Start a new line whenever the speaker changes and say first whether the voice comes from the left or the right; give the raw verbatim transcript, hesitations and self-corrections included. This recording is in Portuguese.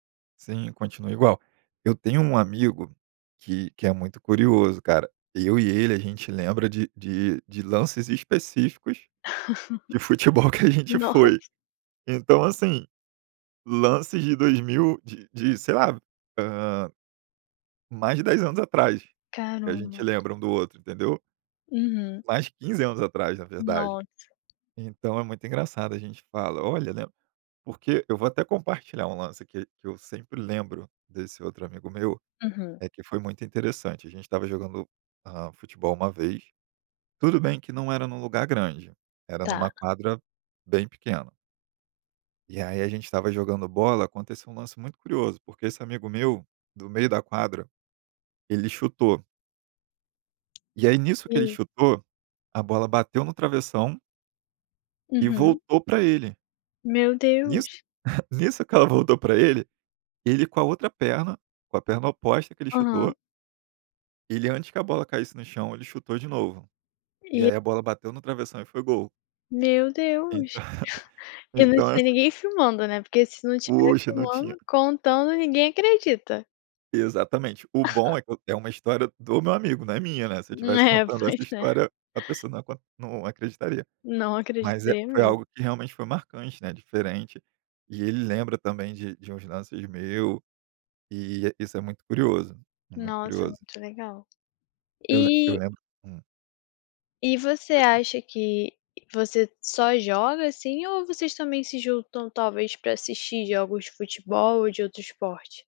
right: Sim, continua igual. Eu tenho um amigo que que é muito curioso, cara. Eu e ele a gente lembra de de de lances específicos de futebol que a gente
left: Nossa.
right: foi. Então, assim, lances de dois mil de de sei lá, ah, mais de dez anos atrás, que a gente
left: Caramba.
right: lembra um do outro, entendeu.
left: Uhum.
right: Mais de quinze anos atrás na verdade.
left: Nossa.
right: Então é muito engraçado, a gente fala: "Olha" né, porque eu vou até compartilhar um lance aqui que eu sempre lembro desse outro amigo meu,
left: Uhum.
right: é que foi muito interessante, a gente estava jogando, ah, futebol uma vez, tudo bem que não era em um lugar grande, era em
left: Tá.
right: numa quadra bem pequena. E aí a gente estava jogando bola, aconteceu um lance muito curioso, porque esse amigo meu, do meio da quadra, ele chutou. E aí nisso que ele
left: E
right: chutou, a bola bateu no travessão e
left: Uhum.
right: voltou para ele.
left: Meu
right: Nisso
left: Deus!
right: nisso que ela voltou para ele, ele com a outra perna, com a perna oposta que ele
left: Aham.
right: chutou ele antes que a bola caísse no chão, ele chutou de novo. E
left: E
right: aí a bola bateu no travessão e foi gol.
left: Meu
right: Ent
left: Deus! E não
right: então,
left: tinha
right: assim
left: ninguém filmando, né, porque se não tiver
right: Poxa, não tinha.
left: filmando, contando ninguém acredita.
right: Exatamente. O bom é que eu é uma história do meu amigo, não é minha, né, se eu estivesse
left: Né,
right: contando
left: pois
right: essa
left: é.
right: história, a pessoa não ia co não acreditaria.
left: Não
right: Mas é
left: acreditei
right: foi
left: me
right: algo que realmente foi marcante, né, diferente, e ele lembra também de de uns lances meu, e isso é muito curioso, muito
left: Nossa,
right: curioso.
left: muito legal.
right: Eu lem eu
left: E
right: lembro hum.
left: e você
right: [unintelligible]
left: acha que, você só joga assim, ou vocês também se juntam, talvez, para assistir jogos de futebol ou de outro esporte?